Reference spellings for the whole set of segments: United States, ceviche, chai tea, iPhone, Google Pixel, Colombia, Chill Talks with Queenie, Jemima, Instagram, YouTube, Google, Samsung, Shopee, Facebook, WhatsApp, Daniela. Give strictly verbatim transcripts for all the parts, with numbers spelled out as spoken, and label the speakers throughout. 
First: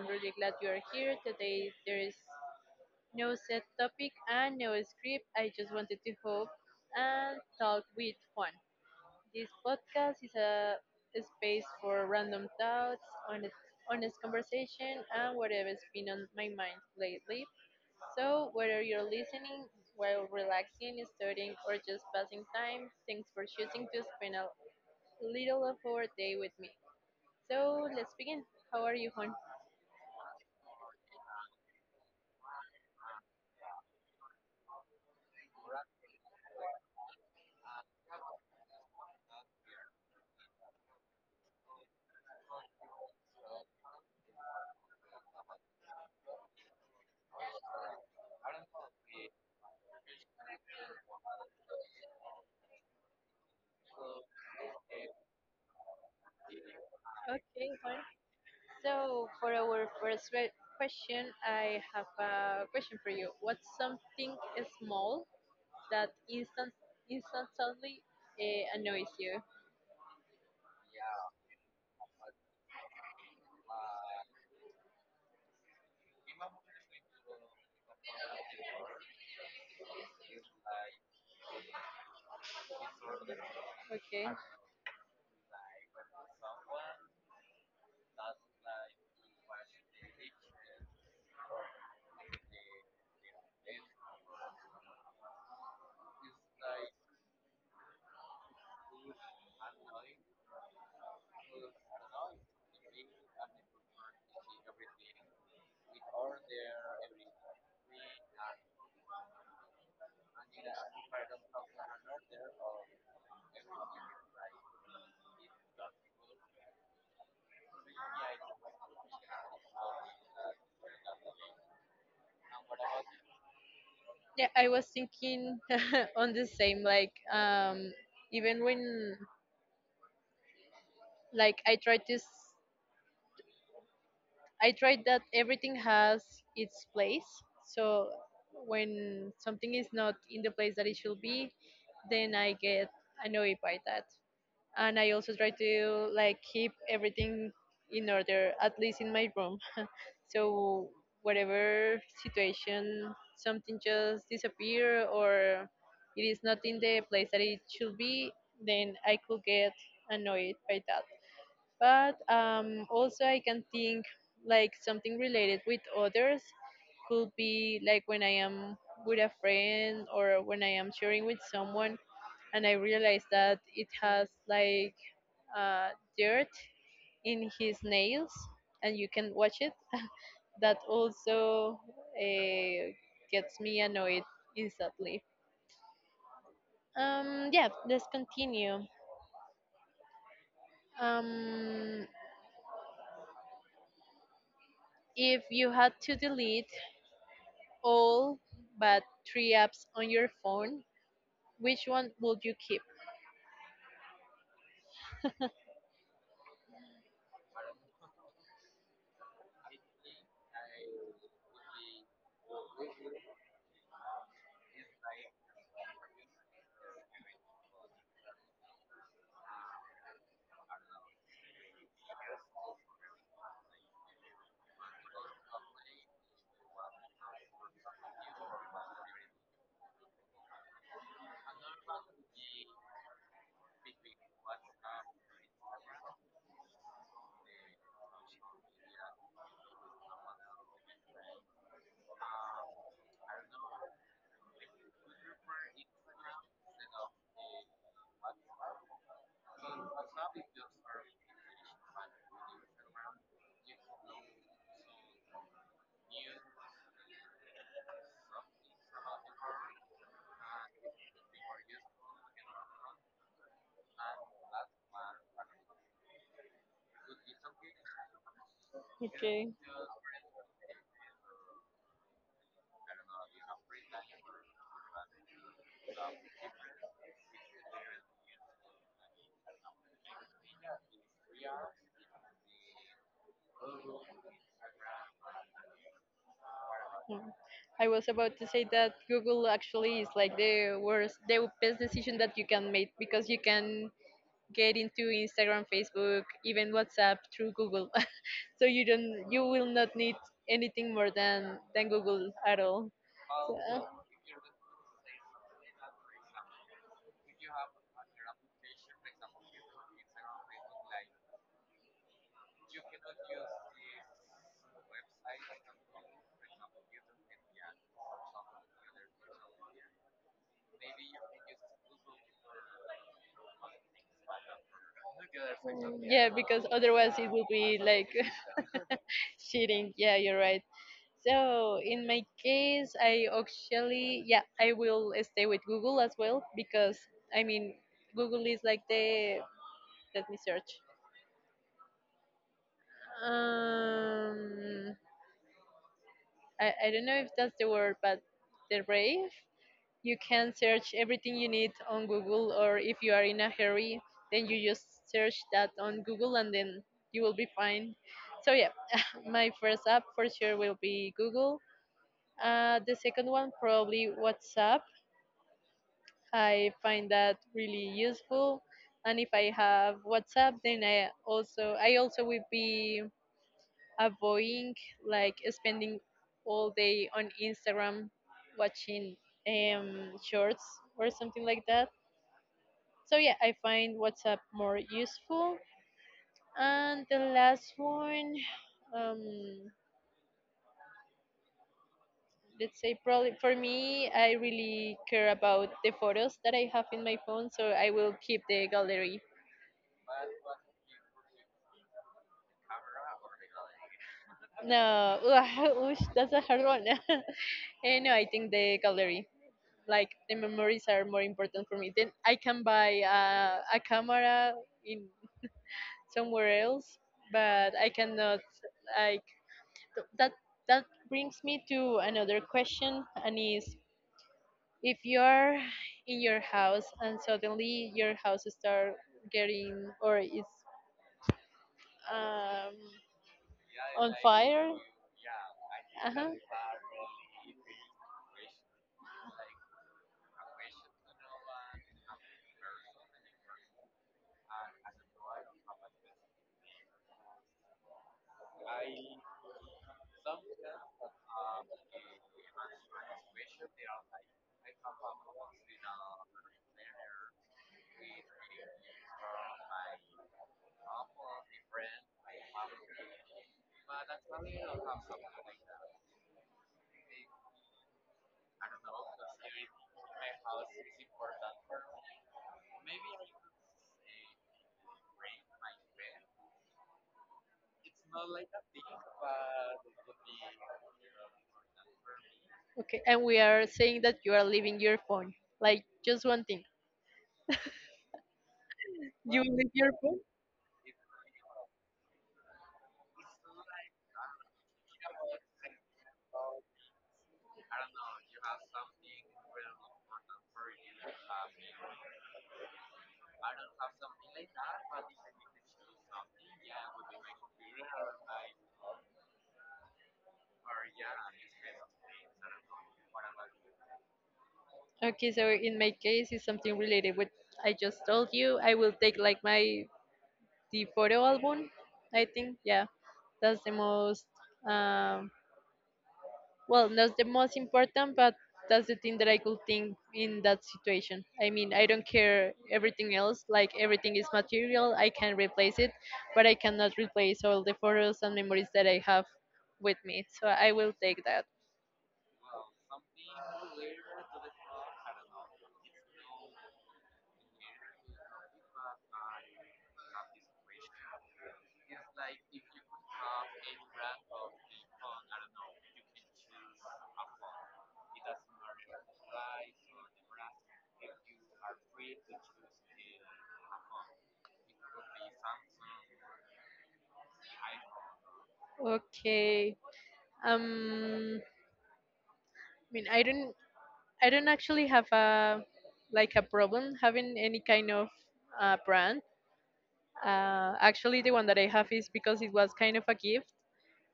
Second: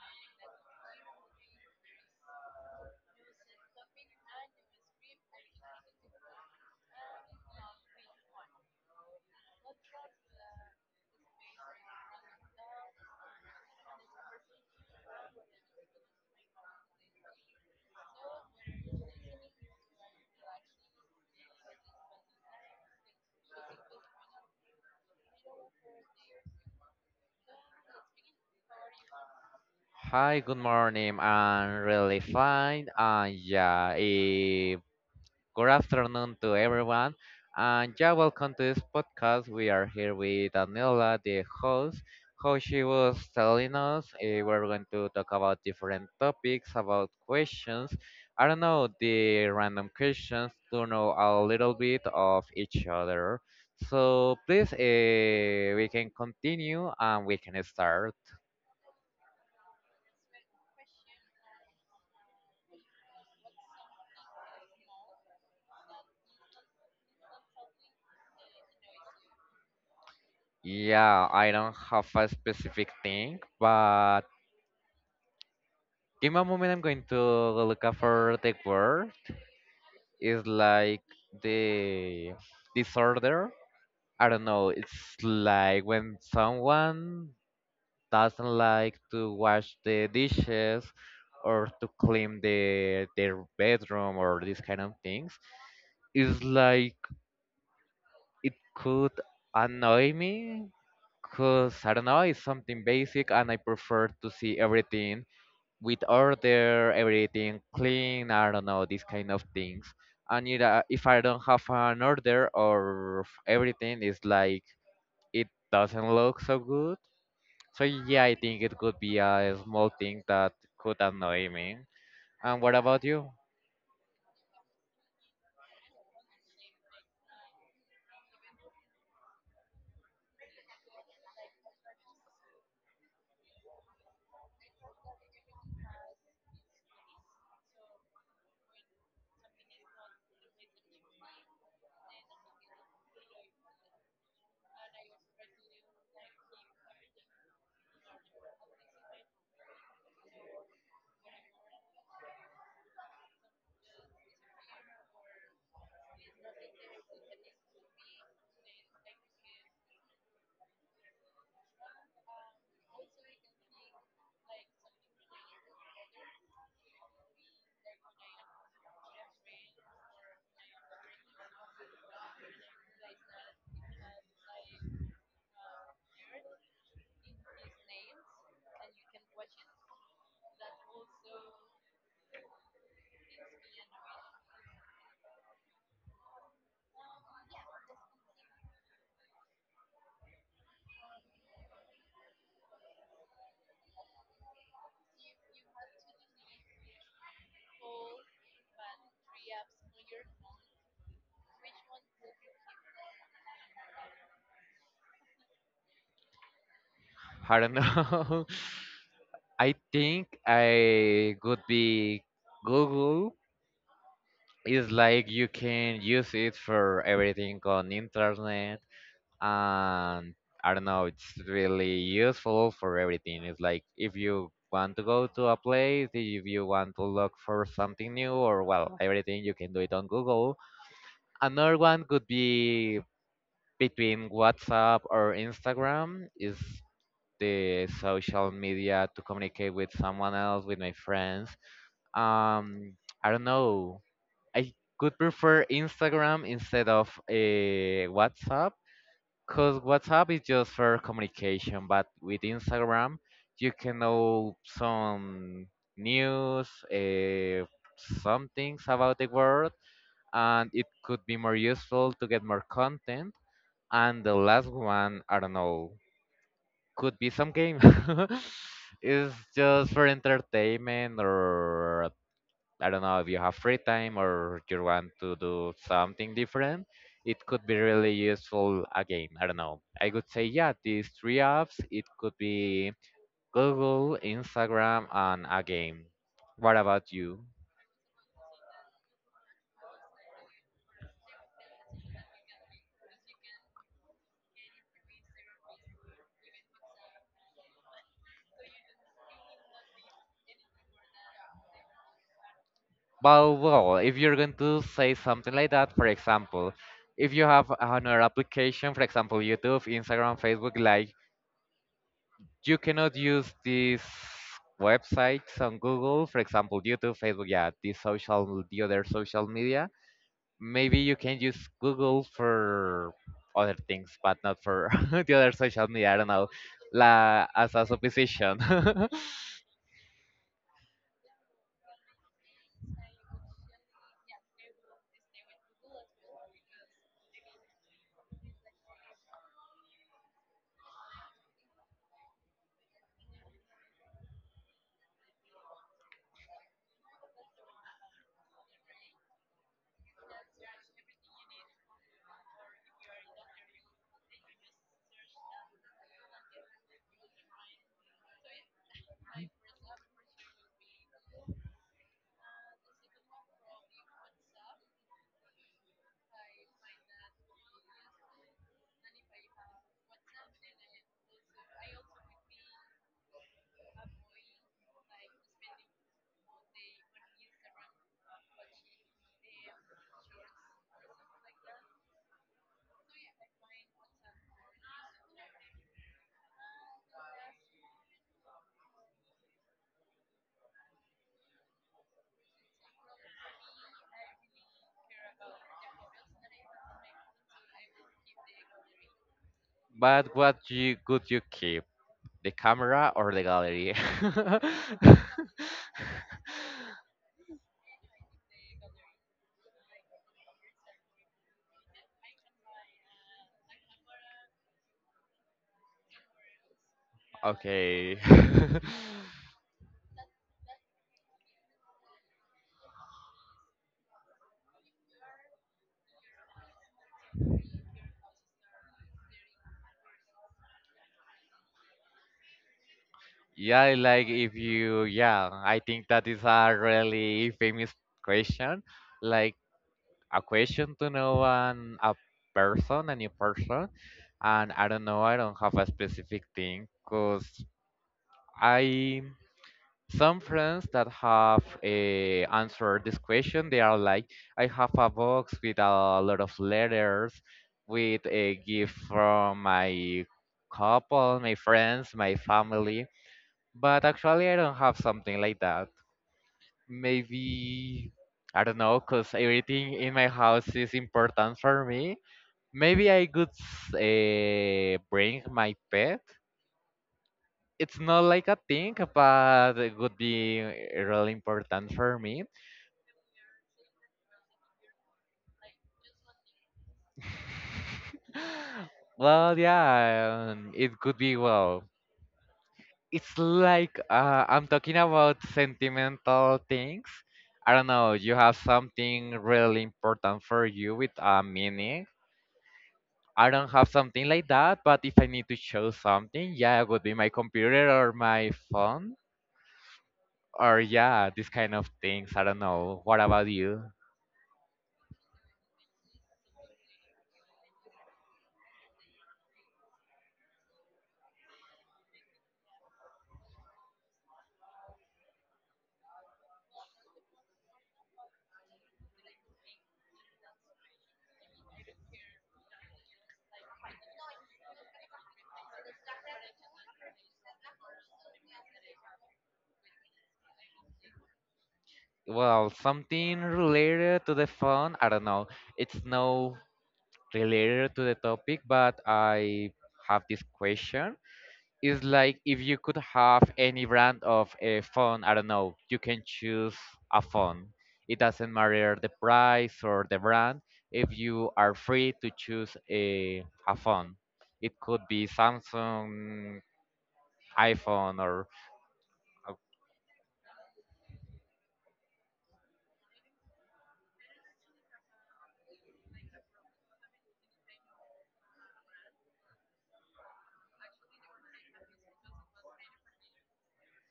Speaker 1: am really glad you are here. Today there is no set topic and no script. I just wanted to hope and talk with Juan. This podcast is a space for random thoughts, honest, honest conversation, and whatever's been on my mind lately. So, whether you're listening while relaxing, studying, or just passing time, thanks for choosing to spend a little of our day with me. So let's begin. How are you, Juan?
Speaker 2: Hi, good morning. I'm really fine. And yeah, eh, good afternoon to everyone. And yeah, welcome to this podcast. We are here with Daniela, the host. How she was telling us, eh, we're going to talk about different topics, about questions. I don't know, the random questions to know a little bit of each other. So please, eh, we can continue and we can
Speaker 1: Okay, Juan.
Speaker 2: start.
Speaker 1: So for our first re- question, I have a question for you. What's something small that instant instantly uh, annoys you?
Speaker 2: Yeah, I don't have a specific thing, but give me a moment. I'm going to look up for the word. It's like the disorder.
Speaker 1: Okay.
Speaker 2: I don't know. It's like when someone doesn't like to wash the dishes or to clean the their bedroom or these kind of things. It's like it could annoy me because I don't know, it's something basic and I prefer to see everything with order, everything clean, I don't know, these kind of things. And it, uh, if I don't have an order or f- everything is like it doesn't look so good. So yeah, I think it could be a small thing that could annoy me. And what about you?
Speaker 1: Yeah, I was thinking on the same. Like, um, even when like I try to s- I tried that everything has its place. So when something is not in the place that it should be, then I get annoyed by that. And I also try to like keep everything in order, at least in my room. So whatever situation, something just disappear or it is not in the place that it should be, then I could get annoyed by that, but um, also I can think like something related with others could be like when I am with a friend or when I am sharing with someone and I realize that it has like uh, dirt in his nails and you can watch it. That also uh, gets me annoyed instantly. Um, yeah, let's continue. Um, if you had to delete all but three apps on your phone, which one would you keep?
Speaker 2: I don't know. I think I could be Google. It's like you can use it for everything on internet and I don't know, it's really useful for everything. It's like if you want to go to a place, if you want to look for something new or well, everything you can do it on Google. Another one could be between WhatsApp or Instagram is the social media to communicate with someone else, with my friends. Um I don't know. I could prefer Instagram instead of uh, WhatsApp, because WhatsApp is just for communication, but with Instagram, you can know some news, uh, some things about the world, and it could be more useful to get more content. And the last one, I don't know, could be some game. It's
Speaker 1: Okay.
Speaker 2: just for entertainment. Or I don't know, if you have free time or you want to do something different, it could be really useful again. I don't know. I would say, yeah, these three apps, it could be Google, Instagram, and a game. What about
Speaker 1: Hmm.
Speaker 2: you?
Speaker 1: I was about to say that Google actually is like the worst, the best decision that you can make because you can get into Instagram, Facebook, even WhatsApp through Google. So you don't, you will not need anything more than than Google at all.
Speaker 2: Well,
Speaker 1: So, uh,
Speaker 2: well, if you're going to say something like that, for example, if you have another application, for example, YouTube, Instagram, Facebook, like you cannot use these websites on Google, for example, YouTube, Facebook, yeah, these social, the other social media. Maybe you can use Google for other things, but not for the other social media. I don't
Speaker 1: yeah,
Speaker 2: know,
Speaker 1: because otherwise it will
Speaker 2: la as
Speaker 1: be
Speaker 2: a
Speaker 1: like
Speaker 2: supposition.
Speaker 1: cheating. Yeah, you're right. So in my case, I actually, yeah, I will stay with Google as well, because I mean, Google is like the, let me search. Um, I I don't know if that's the word, but the rave. You can search everything you need on Google, or if you are in a hurry, then you just search that on Google, and then you will be fine. So yeah, my first app for sure will be Google. Uh, the second one probably WhatsApp. I find that really useful, and if I have WhatsApp, then I also I also will be avoiding like spending all day on Instagram watching um shorts or something like that. So yeah, I find WhatsApp more useful. And the last one, um, let's say, probably for me, I really care about the photos that I have in my phone, so I will keep the gallery.
Speaker 2: But what you could you keep? The camera or the gallery?
Speaker 1: No. Oosh, that's a hard one. Eh, no, I think the gallery, like the memories are more important for me. Then I can buy uh, a camera in somewhere else, but I
Speaker 2: Okay.
Speaker 1: cannot like th- that that brings me to another question, and is, if you're in your house and suddenly your house start getting, or is, um,
Speaker 2: Yeah,
Speaker 1: on
Speaker 2: like if
Speaker 1: fire.
Speaker 2: you, yeah, I think that
Speaker 1: Uh-huh.
Speaker 2: is a really famous question, like a question to know an a person, a new person, and I don't know, I don't have a specific thing, cause I some friends that have eh, answered this question, they are like, I have a box with a lot of letters with a gift from my couple, my friends, my family, but actually I don't have something like that. Maybe, I don't know, because everything in my house is important for me. Maybe I could uh, bring my pet. It's not like a thing, but it would be really important for me.
Speaker 1: Okay, and we are saying that you are leaving your phone, like just one thing, you
Speaker 2: Well,
Speaker 1: leave your phone.
Speaker 2: yeah, um, it could be. Well, it's like uh, I'm talking about sentimental things. I don't know. You have something really important for you with a meaning. I don't have something like that, but if I need to show something, yeah, it would be my computer or my phone or yeah, these kind of things. I don't know. What about you?
Speaker 1: Okay, so in my case it's something related with, I just told you, I will take like my, the photo album. I think, yeah, that's the most, um, well, not the most important, but that's the thing that I could think in that situation. I mean, I don't care everything else. Like everything is material, I can replace it, but I cannot replace all the photos and memories that I have with me. So I will take that.
Speaker 2: Well, something related to the phone. I don't know. It's no related to the topic, but I have this question. It's like if you could have any brand of a phone, I don't know, you can choose a phone. It doesn't matter the price or the brand. If you are free to choose a, a phone, it could be Samsung, iPhone, or a
Speaker 1: Okay. Um. I mean, I don't. I don't actually have a, like a problem having any kind of uh, brand. Uh, actually, the one that I have is because it was kind of a gift,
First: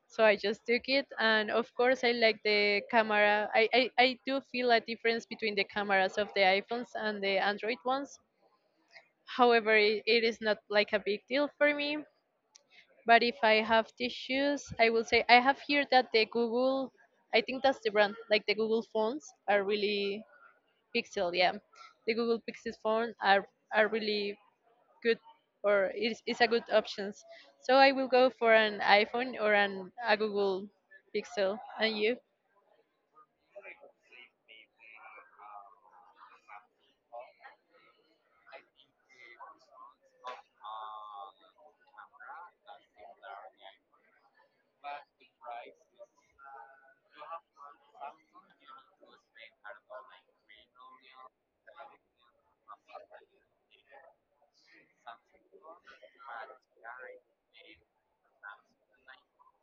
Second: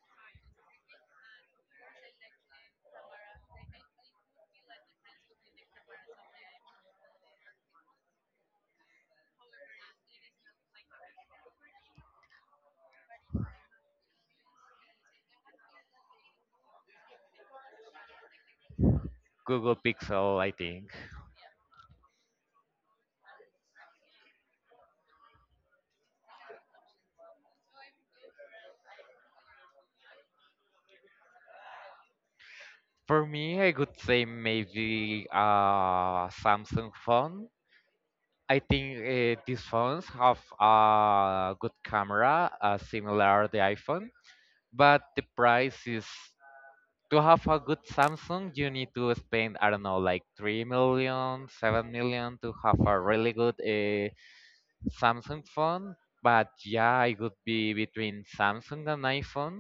Speaker 1: so I just took it. And of course, I like the camera. I, I, I do feel a difference between the cameras of the iPhones and the Android ones. However, it, it is not like a big deal for me. But if I have tissues, I will say I have here that the Google, I think that's the brand, like the Google phones are
Speaker 2: Google
Speaker 1: really,
Speaker 2: Pixel, I think.
Speaker 1: Pixel, yeah. The Google Pixel phone are, are really good, or it's, it's a good options. So I will go for an iPhone or an a Google Pixel. And you?
Speaker 2: For me, I could say maybe a Samsung phone. I think uh, these phones have a good camera, uh, similar the iPhone, but the price is, to have a good Samsung, you need to spend I don't know like three million, seven million to have a really good uh, Samsung phone. But yeah, it would be between Samsung and iPhone.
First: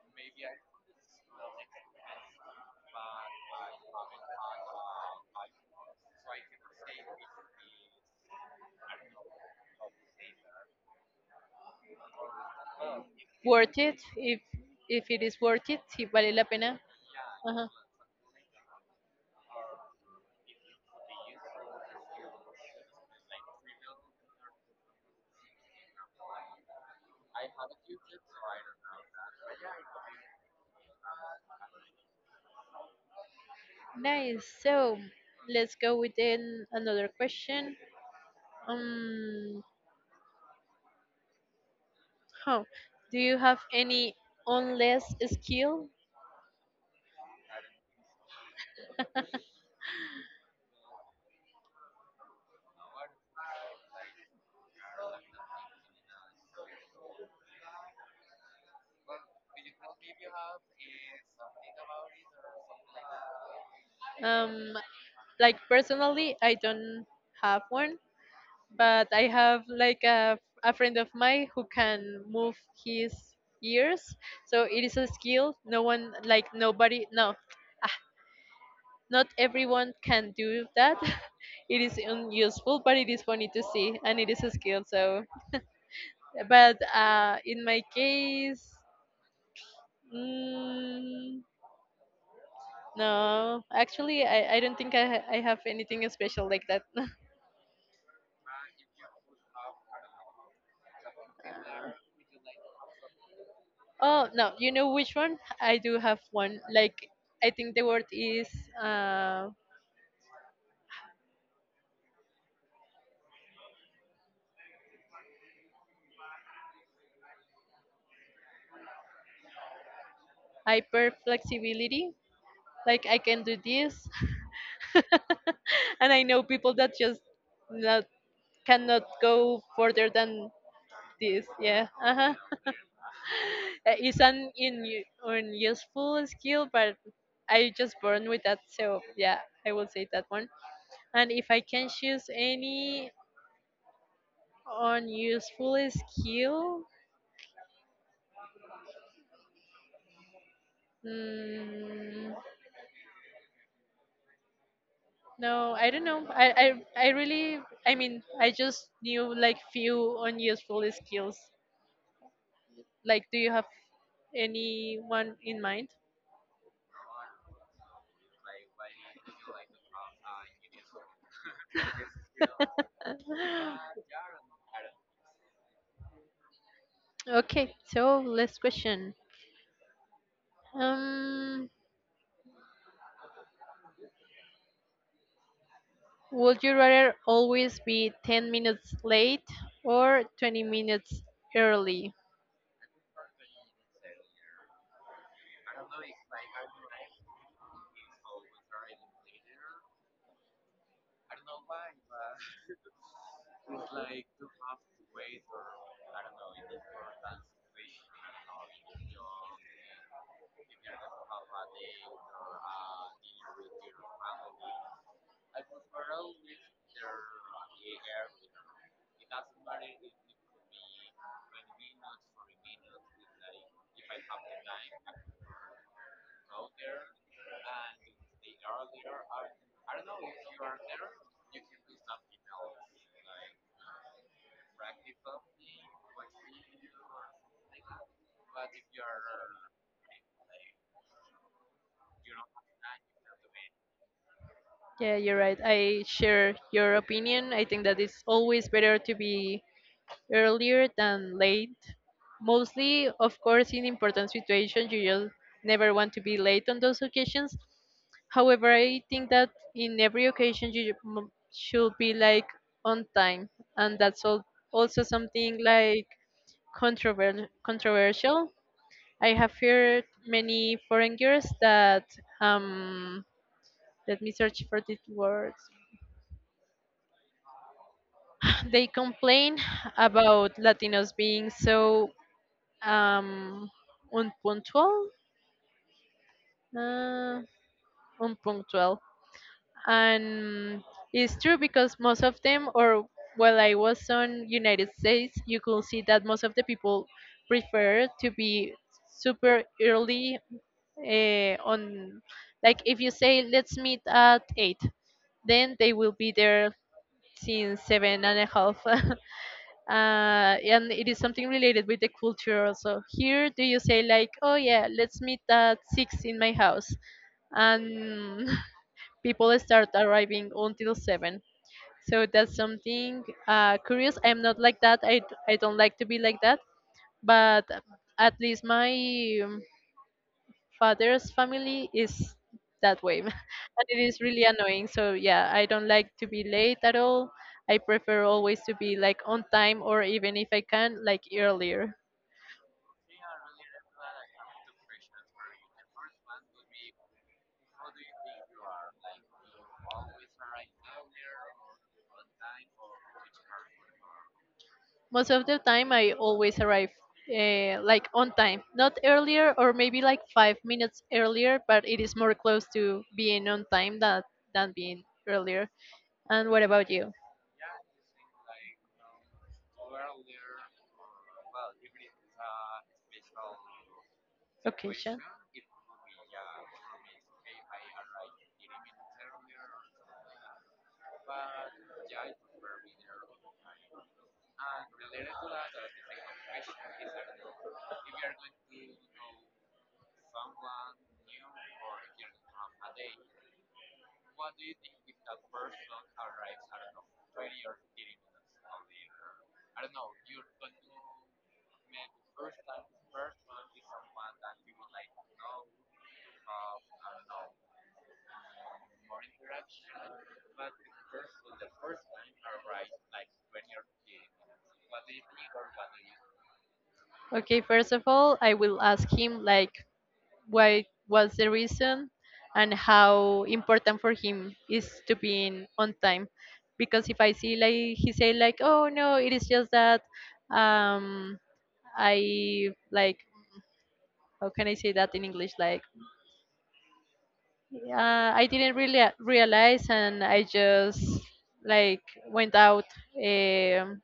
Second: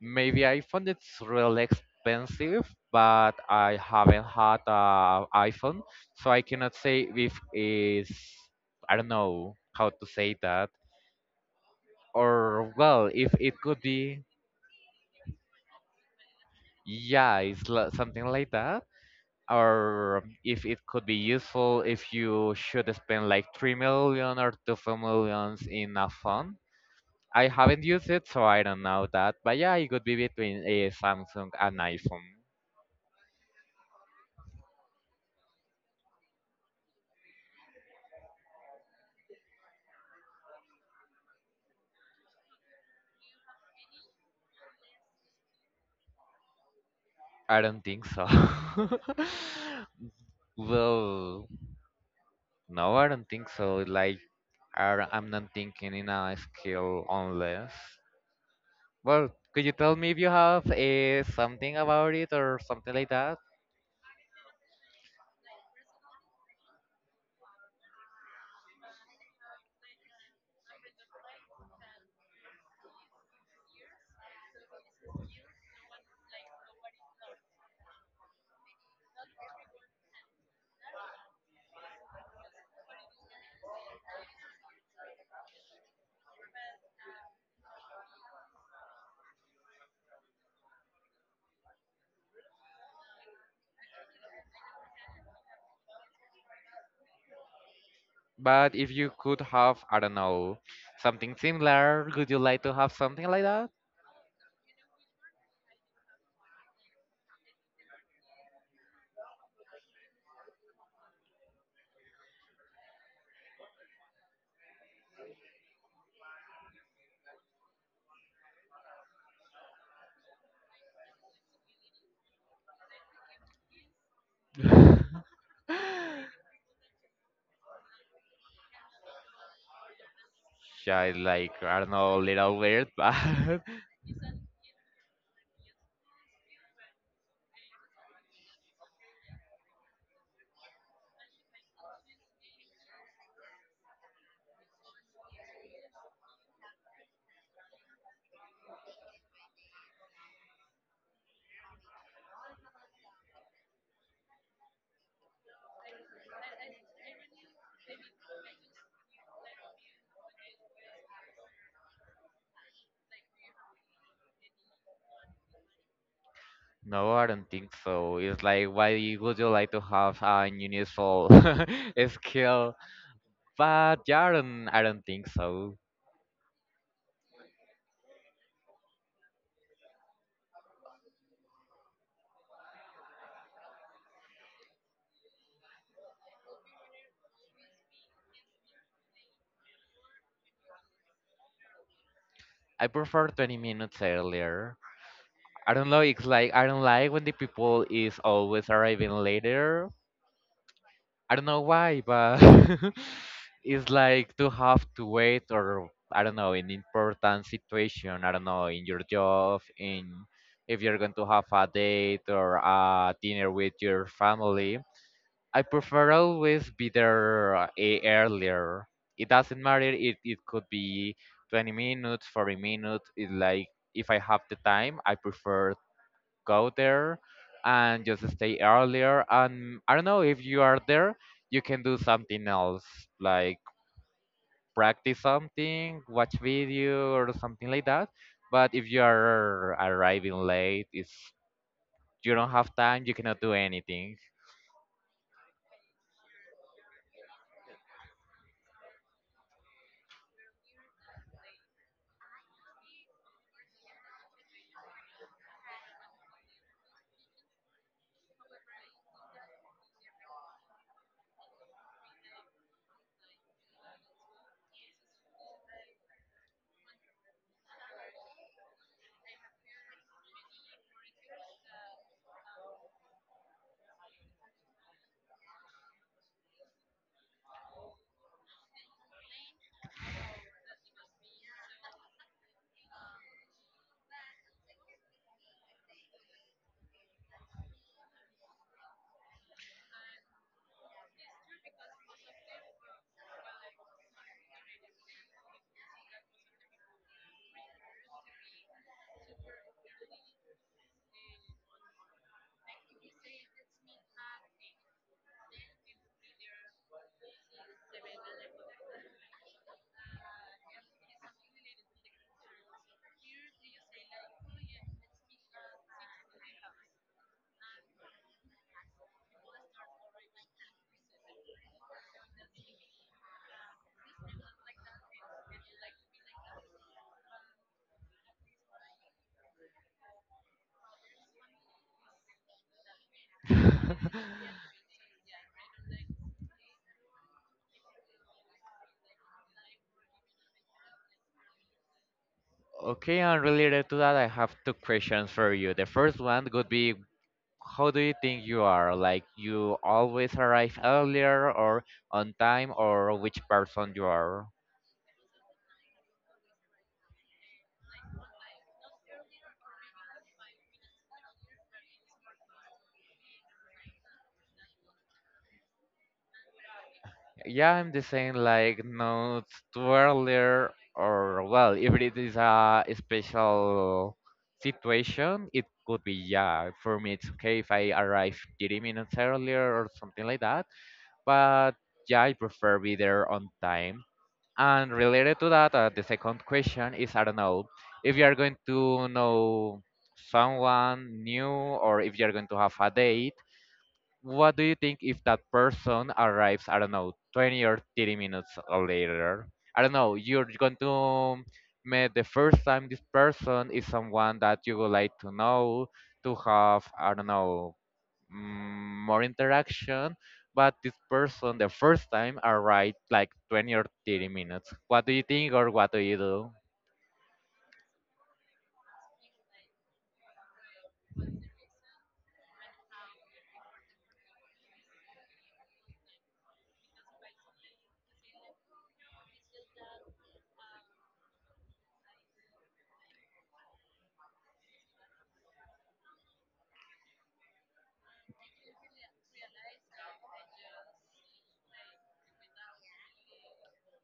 Speaker 2: Maybe iPhone it's really expensive, but I haven't had a iPhone, so I cannot say if it's, I don't know how to say that. Or well, if it
Speaker 1: Worth
Speaker 2: could
Speaker 1: it?
Speaker 2: be,
Speaker 1: If if it is worth it, si vale la pena.
Speaker 2: yeah,
Speaker 1: Uh-huh.
Speaker 2: it's li- something like that. Or if it could be useful if you should spend like three million or two millions in a phone. I haven't used it, so I don't know that. But yeah, it could be between a Samsung and iPhone.
Speaker 1: Nice. So let's go with an, another question. Um, huh. Do you have any unless skill?
Speaker 2: I don't think so. Well, no, I don't think so. Like, I, I'm not thinking in a skill unless. Well, could you tell me if you have uh, something about it or something like that?
Speaker 1: Um, like personally, I don't have one, but I have like a, a friend of mine who can move his ears. So it is a skill. No one, like nobody, no, ah, not everyone can do that. It is unuseful, but it is funny to see, and it is a skill. So, but uh, in my case, mm, no, actually, I, I don't think I, ha- I have anything special like that.
Speaker 2: But if you could have, I don't know, something similar, would you like to have something like that?
Speaker 1: Oh no, you know which one? I do have one. Like, I think the word is uh, hyper flexibility. Like I can do this, and I know people that just not cannot go further than
Speaker 2: Yeah,
Speaker 1: this.
Speaker 2: like, I
Speaker 1: Yeah,
Speaker 2: don't know, a
Speaker 1: uh-huh.
Speaker 2: little weird, but
Speaker 1: Uh, it's an in unuseful skill, but I just born with that. So yeah, I will say that one. And if I can choose any unuseful skill. Mm, No, I don't know. I, I, I really, I mean, I just knew like few unuseful skills. Like, do you have anyone in mind?
Speaker 2: no, I don't think so. It's like, why would you like to have an unusual skill? But yeah, I don't, I don't think so.
Speaker 1: Okay, so last question. Um, would you rather always be ten minutes late or twenty minutes early?
Speaker 2: I prefer twenty minutes earlier. I don't know, it's like I don't like when the people is always arriving later. I don't know why, but it's like to have to wait or I don't know, in important situation, I don't know, in your job, in, if you're going to have a date or a dinner with your family. I prefer always be there uh, e- earlier. It doesn't matter. It it could be twenty minutes, forty minutes. It like if I have the time, I prefer go there and just stay earlier. And I don't know, if you are there, you can do something else like practice something, watch video or something like that. But if you are arriving late, it's, you don't have time. You cannot do anything.
Speaker 1: Yeah, you're right. I share your opinion. I think that it's always better to be earlier than late. Mostly, of course, in important situations, you just never want to be late on those occasions. However, I think that in every occasion, you m- should be like on time, and that's all, also something like controver- controversial. I have heard many foreign girls that um, let me search for these words. They complain about Latinos being so um, unpunctual, uh, unpunctual, and it's true because most of them, or while I was on United States, you could see that most of the people prefer to be super early uh, on, like if you say let's meet at eight, then they will be there since seven and a half. uh, and it is something related with the culture also. Here, do you say like, "Oh yeah, let's meet at six in my house," and people start arriving until seven. So that's something uh, curious. I'm not like that. I I don't like to be like that. But at least my um, father's family is that way and it is really annoying, so yeah, I don't like to be late at all. I prefer always to be like on time, or even if I can, like earlier.
Speaker 2: Okay, and related to that, I have two questions for you. The first one would be, how do you think you are? Like, you always arrive earlier or on time, or which person you are?
Speaker 1: Most of the time I always arrive uh, like on time, not earlier, or maybe like five minutes earlier, but it is more close to being on time that, than being earlier. And what about you?
Speaker 2: Yeah, I'm the same, like, not too earlier, or, well, if it is a special
Speaker 1: Okay, Sean?
Speaker 2: situation, it could be, yeah. For me, it's okay if I arrive thirty minutes earlier or something like that. But yeah, I prefer be there on time. And related to that, uh, the second question is, I don't know if you are going to know someone new or if you are going to have a date. What do you think if that person arrives? I don't know, twenty or thirty minutes later. I don't know. You're going to meet the first time, this person is someone that you would like to know, to have, I don't know, mm, more interaction. But this person, the first time, arrived like twenty or thirty minutes. What do you think or what do you do?
Speaker 1: Okay, first of all, I will ask him like why was the reason and how important for him is to be in on time. Because if I see like he say like, oh no, it is just that um I like, how can I say that in English? Like, uh, I didn't really realize and I just like went out. Um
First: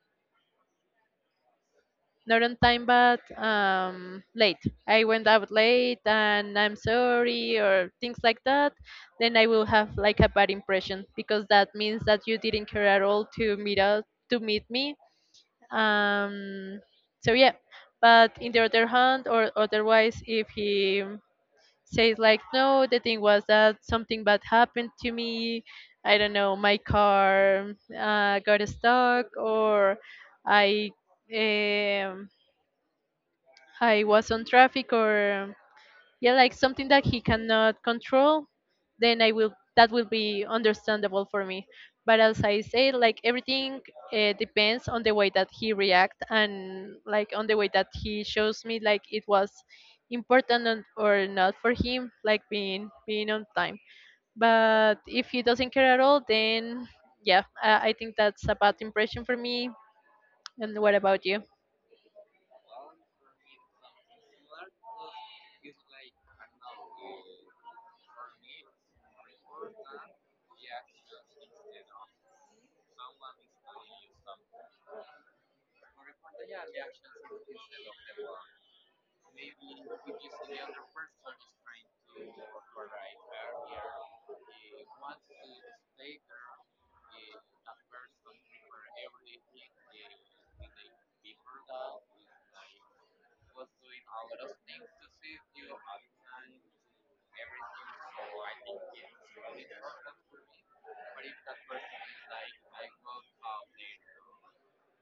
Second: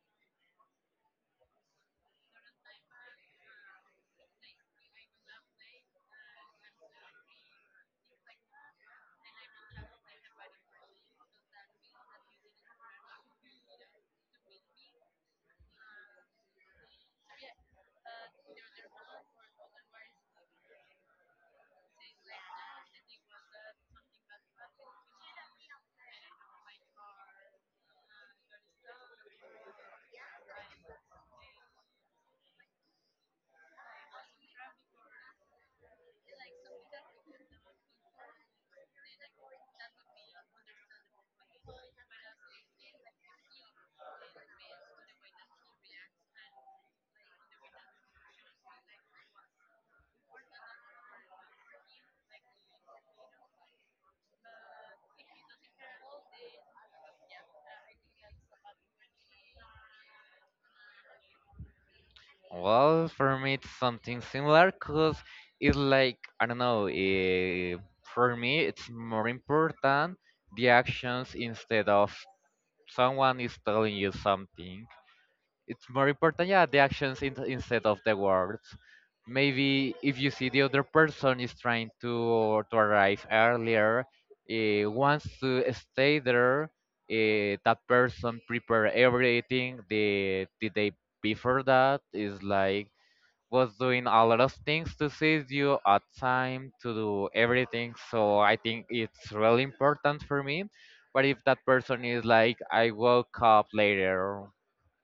Speaker 1: not on time but um, late, I went out late and I'm sorry, or things like that, then I will have like a bad impression, because that means that you didn't care at all to meet out, to meet me. um, so yeah, but in the other hand, or otherwise, if he says like, no, the thing was that something bad happened to me, I don't know, my car uh, got stuck, or i um, I was on traffic, or yeah, like something that he cannot control, then I will, that will be understandable for me. But as I say, like everything uh, depends on the way that he react, and like on the way that he shows me, like it was important on- or not for him, like being being on time. But if he doesn't care at all, then yeah, I, I think that's a bad impression for me. And what about you?
Speaker 2: Well, for me, it's something similar because it's like, I don't know, eh, for me, it's more important the actions instead of, someone is telling you something, it's more important, yeah, the actions in, instead of the words. Maybe if you see the other person is trying to to arrive earlier, uh, wants to stay there, uh, that person prepare everything the the day before, that is like was doing a lot of things to save you a time to do everything, so I think it's really important for me. But if that person is like, I woke up later,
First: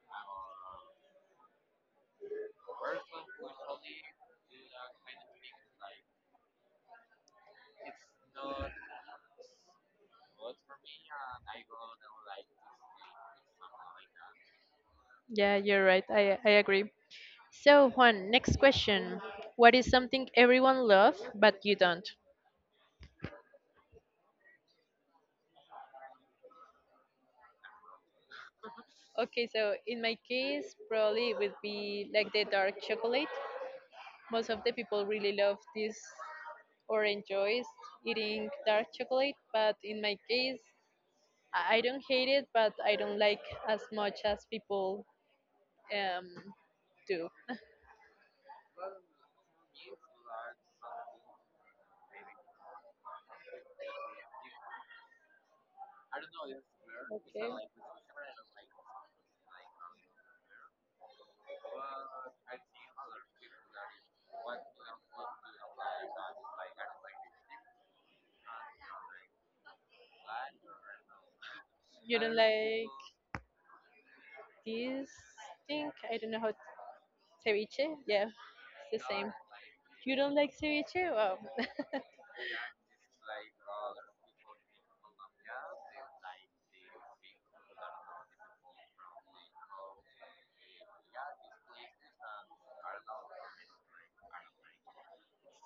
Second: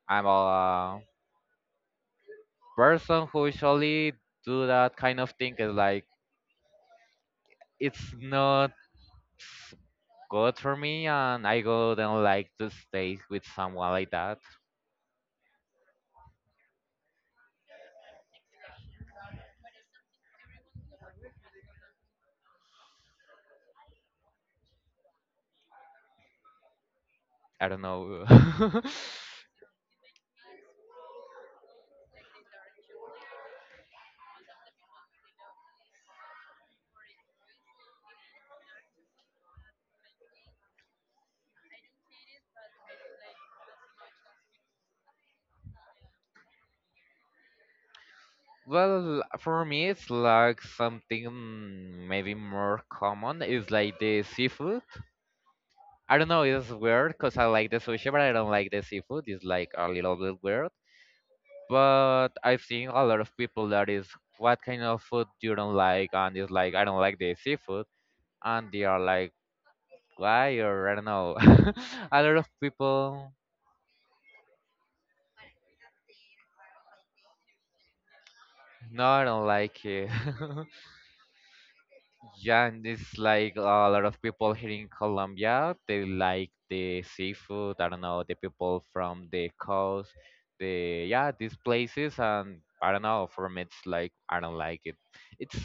Speaker 2: I'm uh, person who usually do that kind of thing, is like, it's not good for me and I wouldn't like to stay with someone like that.
Speaker 1: Yeah, you're right. I I agree. So, Juan, next question. What is something everyone loves but you don't?
Speaker 2: I don't know.
Speaker 1: Okay, so in my case, probably it would be like the dark chocolate. Most of the people really love this or enjoys eating dark chocolate, but in my case, I I don't hate it, but I don't like as much as people um, do.
Speaker 2: Well, for me, it's like something maybe more common. It's like the seafood. I don't know, it's weird because I
Speaker 1: Okay,
Speaker 2: like the sushi, but I don't like the seafood. It's like a little bit weird. But I've seen a lot of people that is, what kind of food you don't like? And it's like, I don't like the seafood. And they are like, why? Or I don't know.
Speaker 1: you
Speaker 2: A
Speaker 1: don't
Speaker 2: lot of
Speaker 1: like
Speaker 2: people,
Speaker 1: this thing? I don't know how ceviche. Yeah, it's
Speaker 2: no,
Speaker 1: the
Speaker 2: I
Speaker 1: same.
Speaker 2: don't like it.
Speaker 1: You don't like ceviche? Wow.
Speaker 2: Yeah, and it's like a lot of people here in Colombia they like the seafood, I don't know, the people from the coast, the yeah, these places and I don't know, for me it's like I don't like it. It's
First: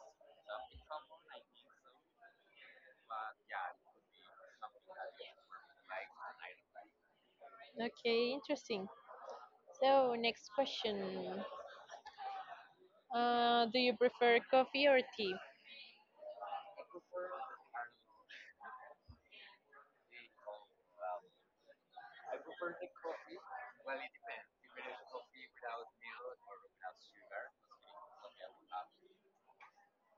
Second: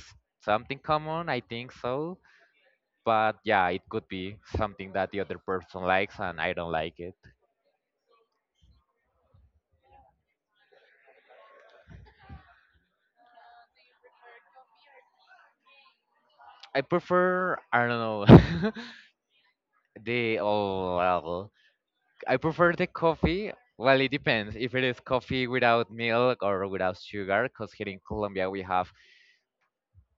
Speaker 2: something common, I think so. But yeah, it could be something that the other person likes and I don't like it.
Speaker 1: Okay, interesting. So, next question. Uh, do you prefer coffee or tea?
Speaker 2: I prefer, I don't know. The, oh well, I prefer the coffee. Well, it depends if it is coffee without milk or without sugar. Because here in Colombia we have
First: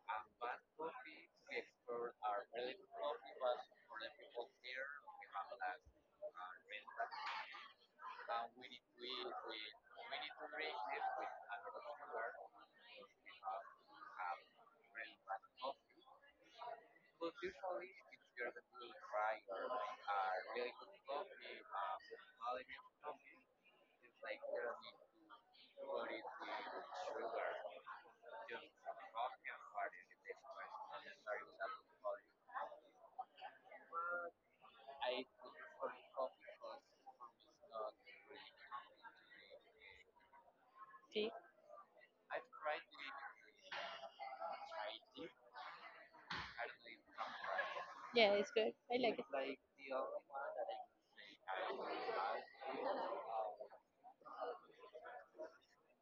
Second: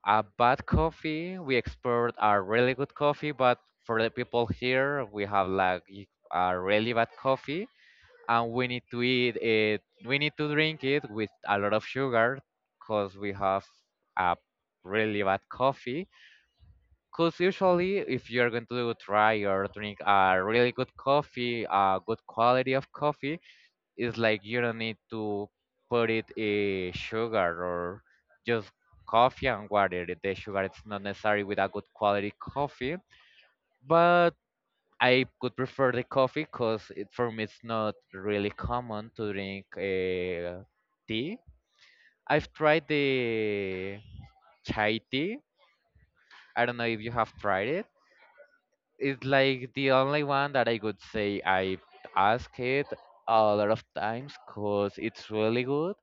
Speaker 2: a bad coffee. We export a really good coffee, but for the people here we have like y- a really bad coffee, and we need to eat it. We need to drink it with a lot of sugar, because we have a really bad coffee because usually, if you're going to try or drink a really good coffee, a good quality of coffee, it's like you don't need to put it in sugar or just coffee and water. The sugar it's not necessary with a good quality coffee, but I could prefer the coffee because it, for me it's not really common to drink uh,
Speaker 1: Tea.
Speaker 2: tea. I've tried the chai tea. I don't know if you have tried it.
Speaker 1: Yeah, it's good. I like
Speaker 2: It's
Speaker 1: it.
Speaker 2: like the only one that I could say I ask it a lot of times because it's really good.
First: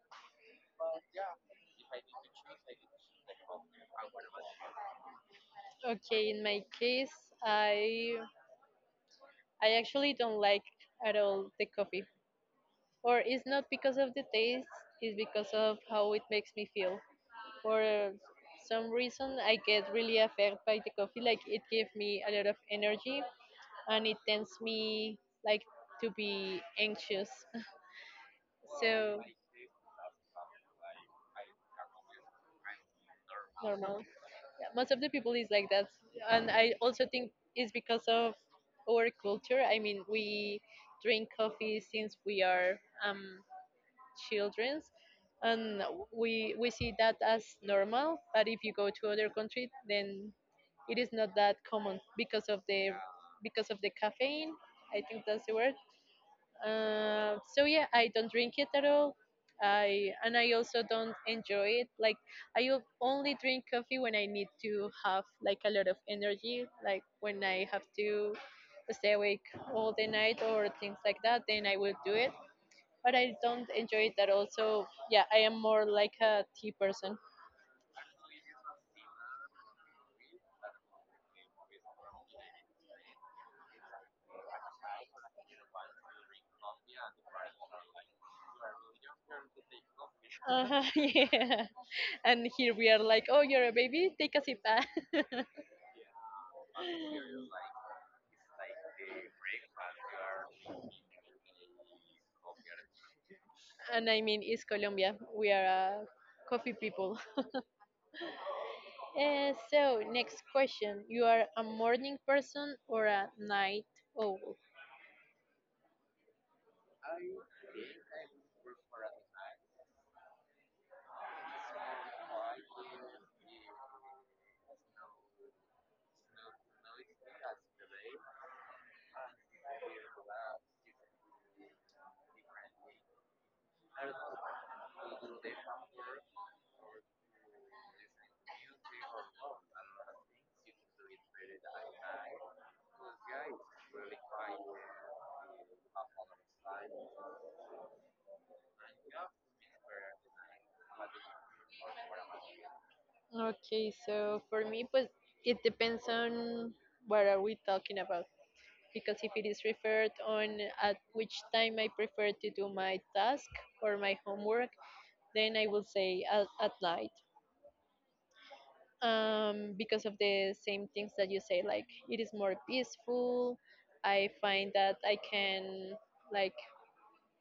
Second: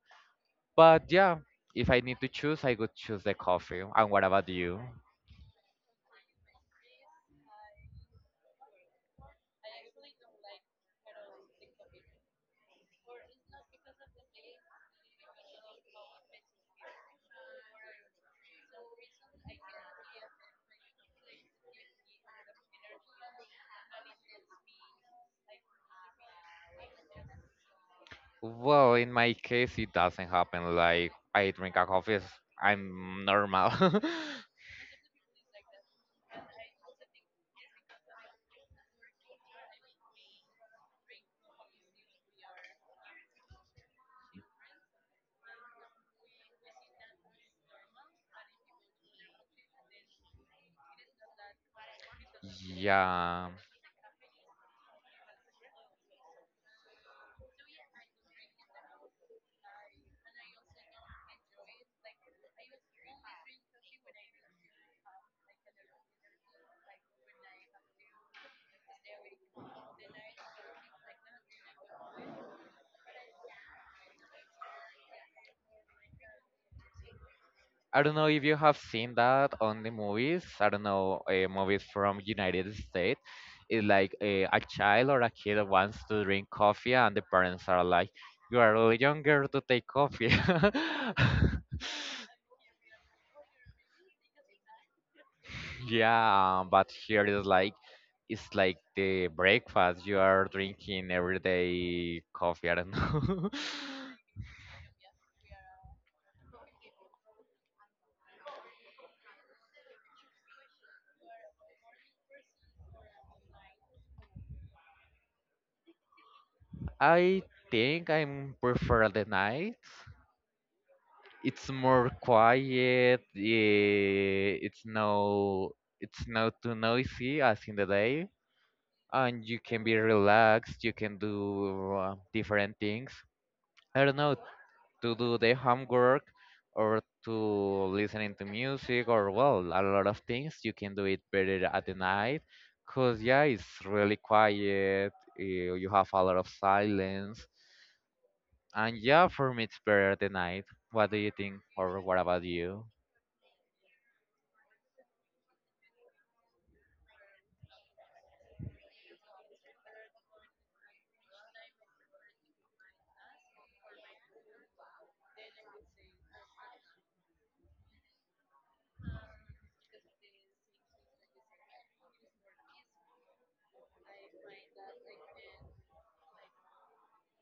Speaker 2: But yeah, if I need to choose, I could choose the coffee. And what about you?
Speaker 1: Okay, in my case, I I actually don't like at all the coffee. Or it's not because of the taste, it's because of how it makes me feel. For some reason, I get really affected by the coffee. Like it gives me a lot of energy, and it tends me like to be anxious.
Speaker 2: Well, in
Speaker 1: So
Speaker 2: my case, it doesn't happen. Like I drink a coffee, s- I'm normal.
Speaker 1: normal. Yeah, most of the people is like that, and I also think it's because of our culture. I mean, we drink coffee since we are um childrens, and we we see that as normal. But if you go to other country, then it is not that common because of the
Speaker 2: Yeah,
Speaker 1: because of the caffeine. I think that's the word. Uh, so yeah, I don't drink it at all. I and I also don't enjoy it. Like I o- only drink coffee when I need to have like a lot of energy, like when I have to stay awake all the night or things like that, then I will do it. But I don't enjoy it at all. So yeah, I am more like a tea person.
Speaker 2: I don't know if you have seen that on the movies. I don't know, uh, movies from United States. It's like a, a child or a kid wants to drink coffee, and the parents are like, "You are a little younger to take coffee."
Speaker 1: Uh-huh, yeah. And here we are like, oh, you're a baby, take a sip. Ah."
Speaker 2: Yeah, but here is like, it's like the breakfast. You are drinking every day coffee. I don't know.
Speaker 1: And I mean it's Colombia. We are uh, coffee people. Uh, so next question: you are a morning person or a night owl?
Speaker 2: I think I'm prefer the night. It's more quiet. eh, It's no, it's not too noisy as in the day, and you can be relaxed. You can do uh, different things. I don't know, to do the homework or to listening to music or well, a lot of things. You can do it better at the night, cause yeah, it's really quiet. eh, You have a lot of silence. And yeah, for me, it's better the night. What do you think, or what about you?
Speaker 1: Okay, so for me, pues it depends on what are we talking about. Because if it is referred on at which time I prefer to do my task or my homework, then I will say at, at night. Um, because of the same things that you say like it is more peaceful, I find that I can like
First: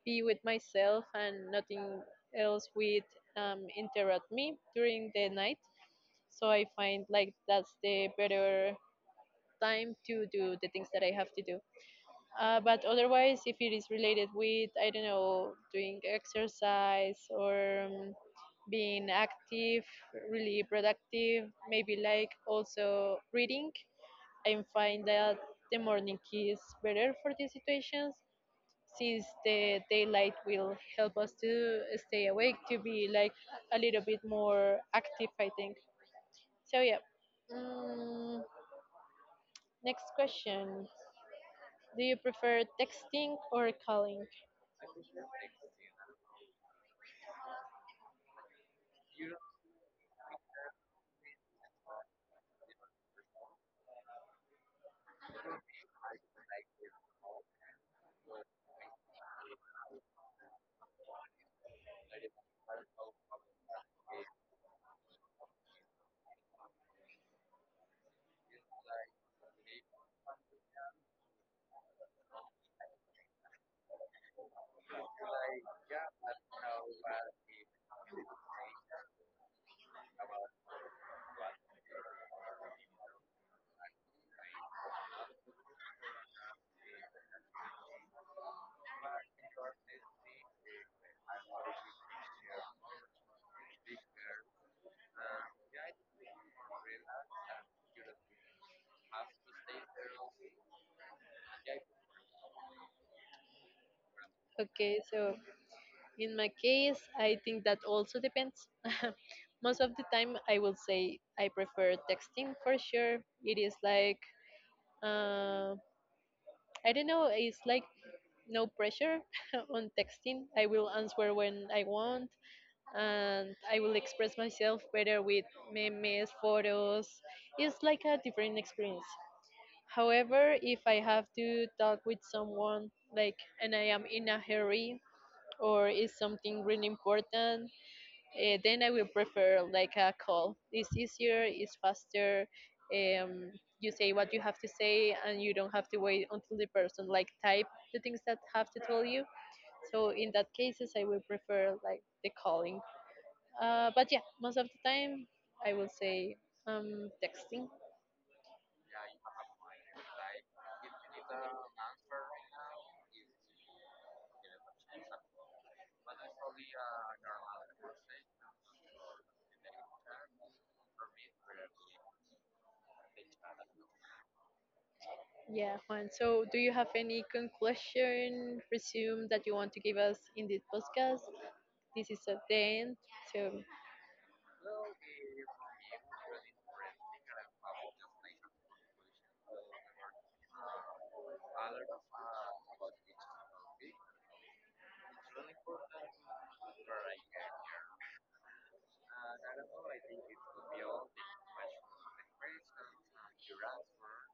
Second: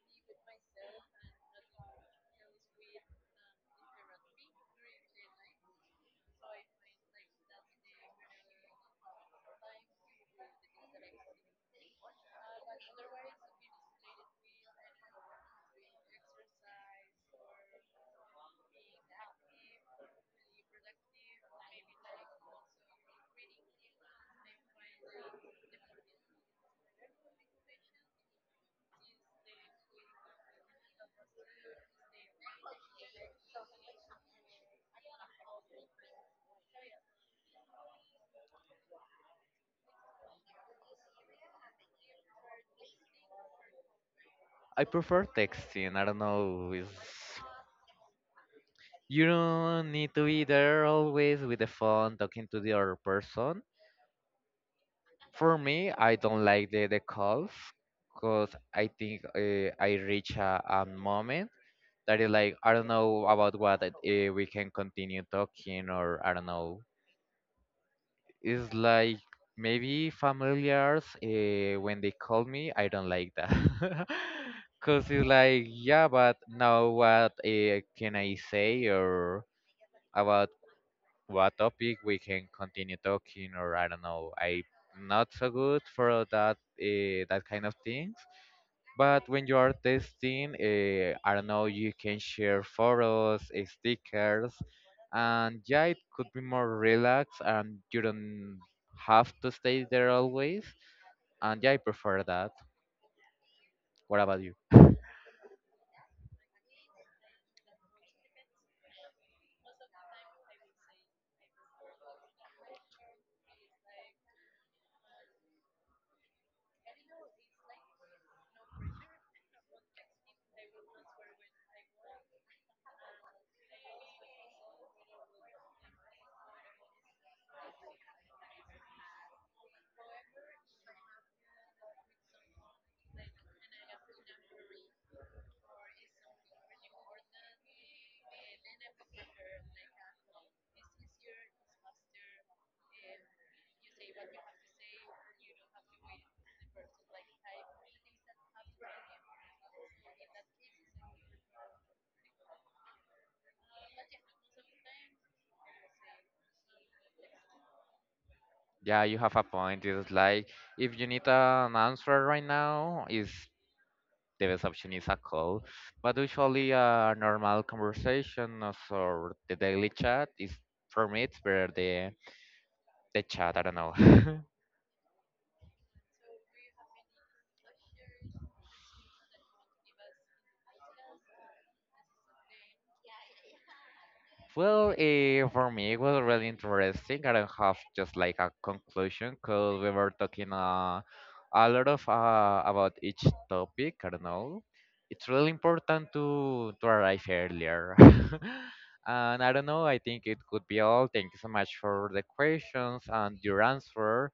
Speaker 1: be with myself and nothing else would um, interrupt me during the night, so I find like that's the better time to do the things that I have to do. Uh, but otherwise if it is related with I don't know doing exercise or um, being active, really productive, maybe like also reading. I find that the morning is better for these situations since the daylight will help us to stay awake, to be like a little bit more active, I think. So, yeah. Mm, Next question: do you prefer texting or calling?
Speaker 2: I prefer texting. I don't know. It's, you don't need to be there always with the phone talking to the other person. For me, I don't like the, the calls because I think uh, I reach a, a moment that is like, I don't know about what uh, we can continue talking, or I don't know. It's like maybe familiars uh, when they call me, I don't like that. Cause it's like, yeah, but now what uh, can I say or about what topic we can continue talking or I don't know. I'm not so good for that uh, that kind of things. But when you are testing, uh, I don't know, you can share photos, eh, stickers, and yeah, it could be more relaxed and you don't have to stay there always. And yeah, I prefer that. What about you?
Speaker 1: Okay, so in my case, I think that also depends. Most of the time, I will say I prefer texting for sure. It is like, uh, I don't know, it's like no pressure on texting. I will answer when I want and I will express myself better with memes, photos. It's like a different experience. However, if I have to talk with someone, like, and I am in a hurry, or is something really important. Uh, then I will prefer like a call. It's easier, it's faster. Um, you say what you have to say, and you don't have to wait until the person like type the things that have to tell you. So in that cases, I will prefer like the calling. Uh, but yeah, most of the time, I will say um, texting.
Speaker 2: Yeah, you have a point. It's like if you need an answer right now, is the best option is a call. But usually a normal conversation or so- or the daily chat is for me it's better the the chat, I don't know.
Speaker 1: Yeah, Juan. So, do you have any conclusion, resume that you want to give us in this podcast? This is at the end. So,
Speaker 2: Well, eh, for me, it was really interesting. I don't have just like a conclusion because we were talking uh, a lot of uh, about each topic. I don't know. It's really important to to arrive earlier. And I don't know. I think it could be all. Thank you so much for the questions and your answer.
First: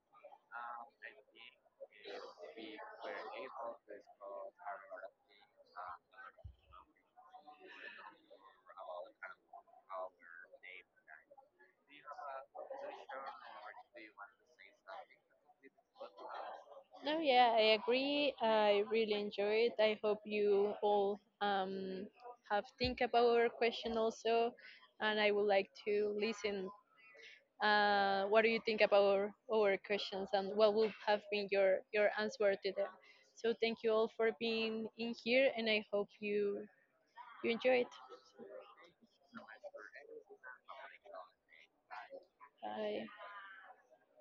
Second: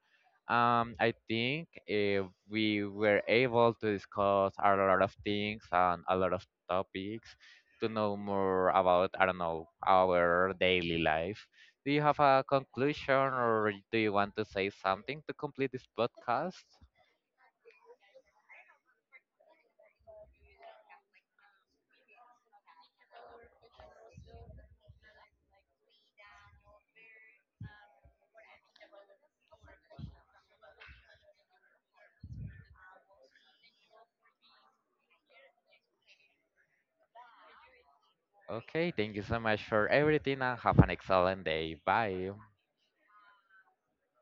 Speaker 2: Um, I think uh, we were able to discuss a lot of things and a lot of topics to know more about, I don't know, our daily life. Do you have a conclusion or do you want to say something to complete this podcast?
Speaker 1: no, yeah, I agree. I really enjoyed. I hope you all um, have think about our question also, and I would like to listen. Uh, what do you think about our, our questions, and what would have been your your answer to them? So thank you all for being in here, and I hope you you enjoy it.
Speaker 2: Okay, thank you so much for everything and have an excellent day. Bye.
Speaker 1: Bye.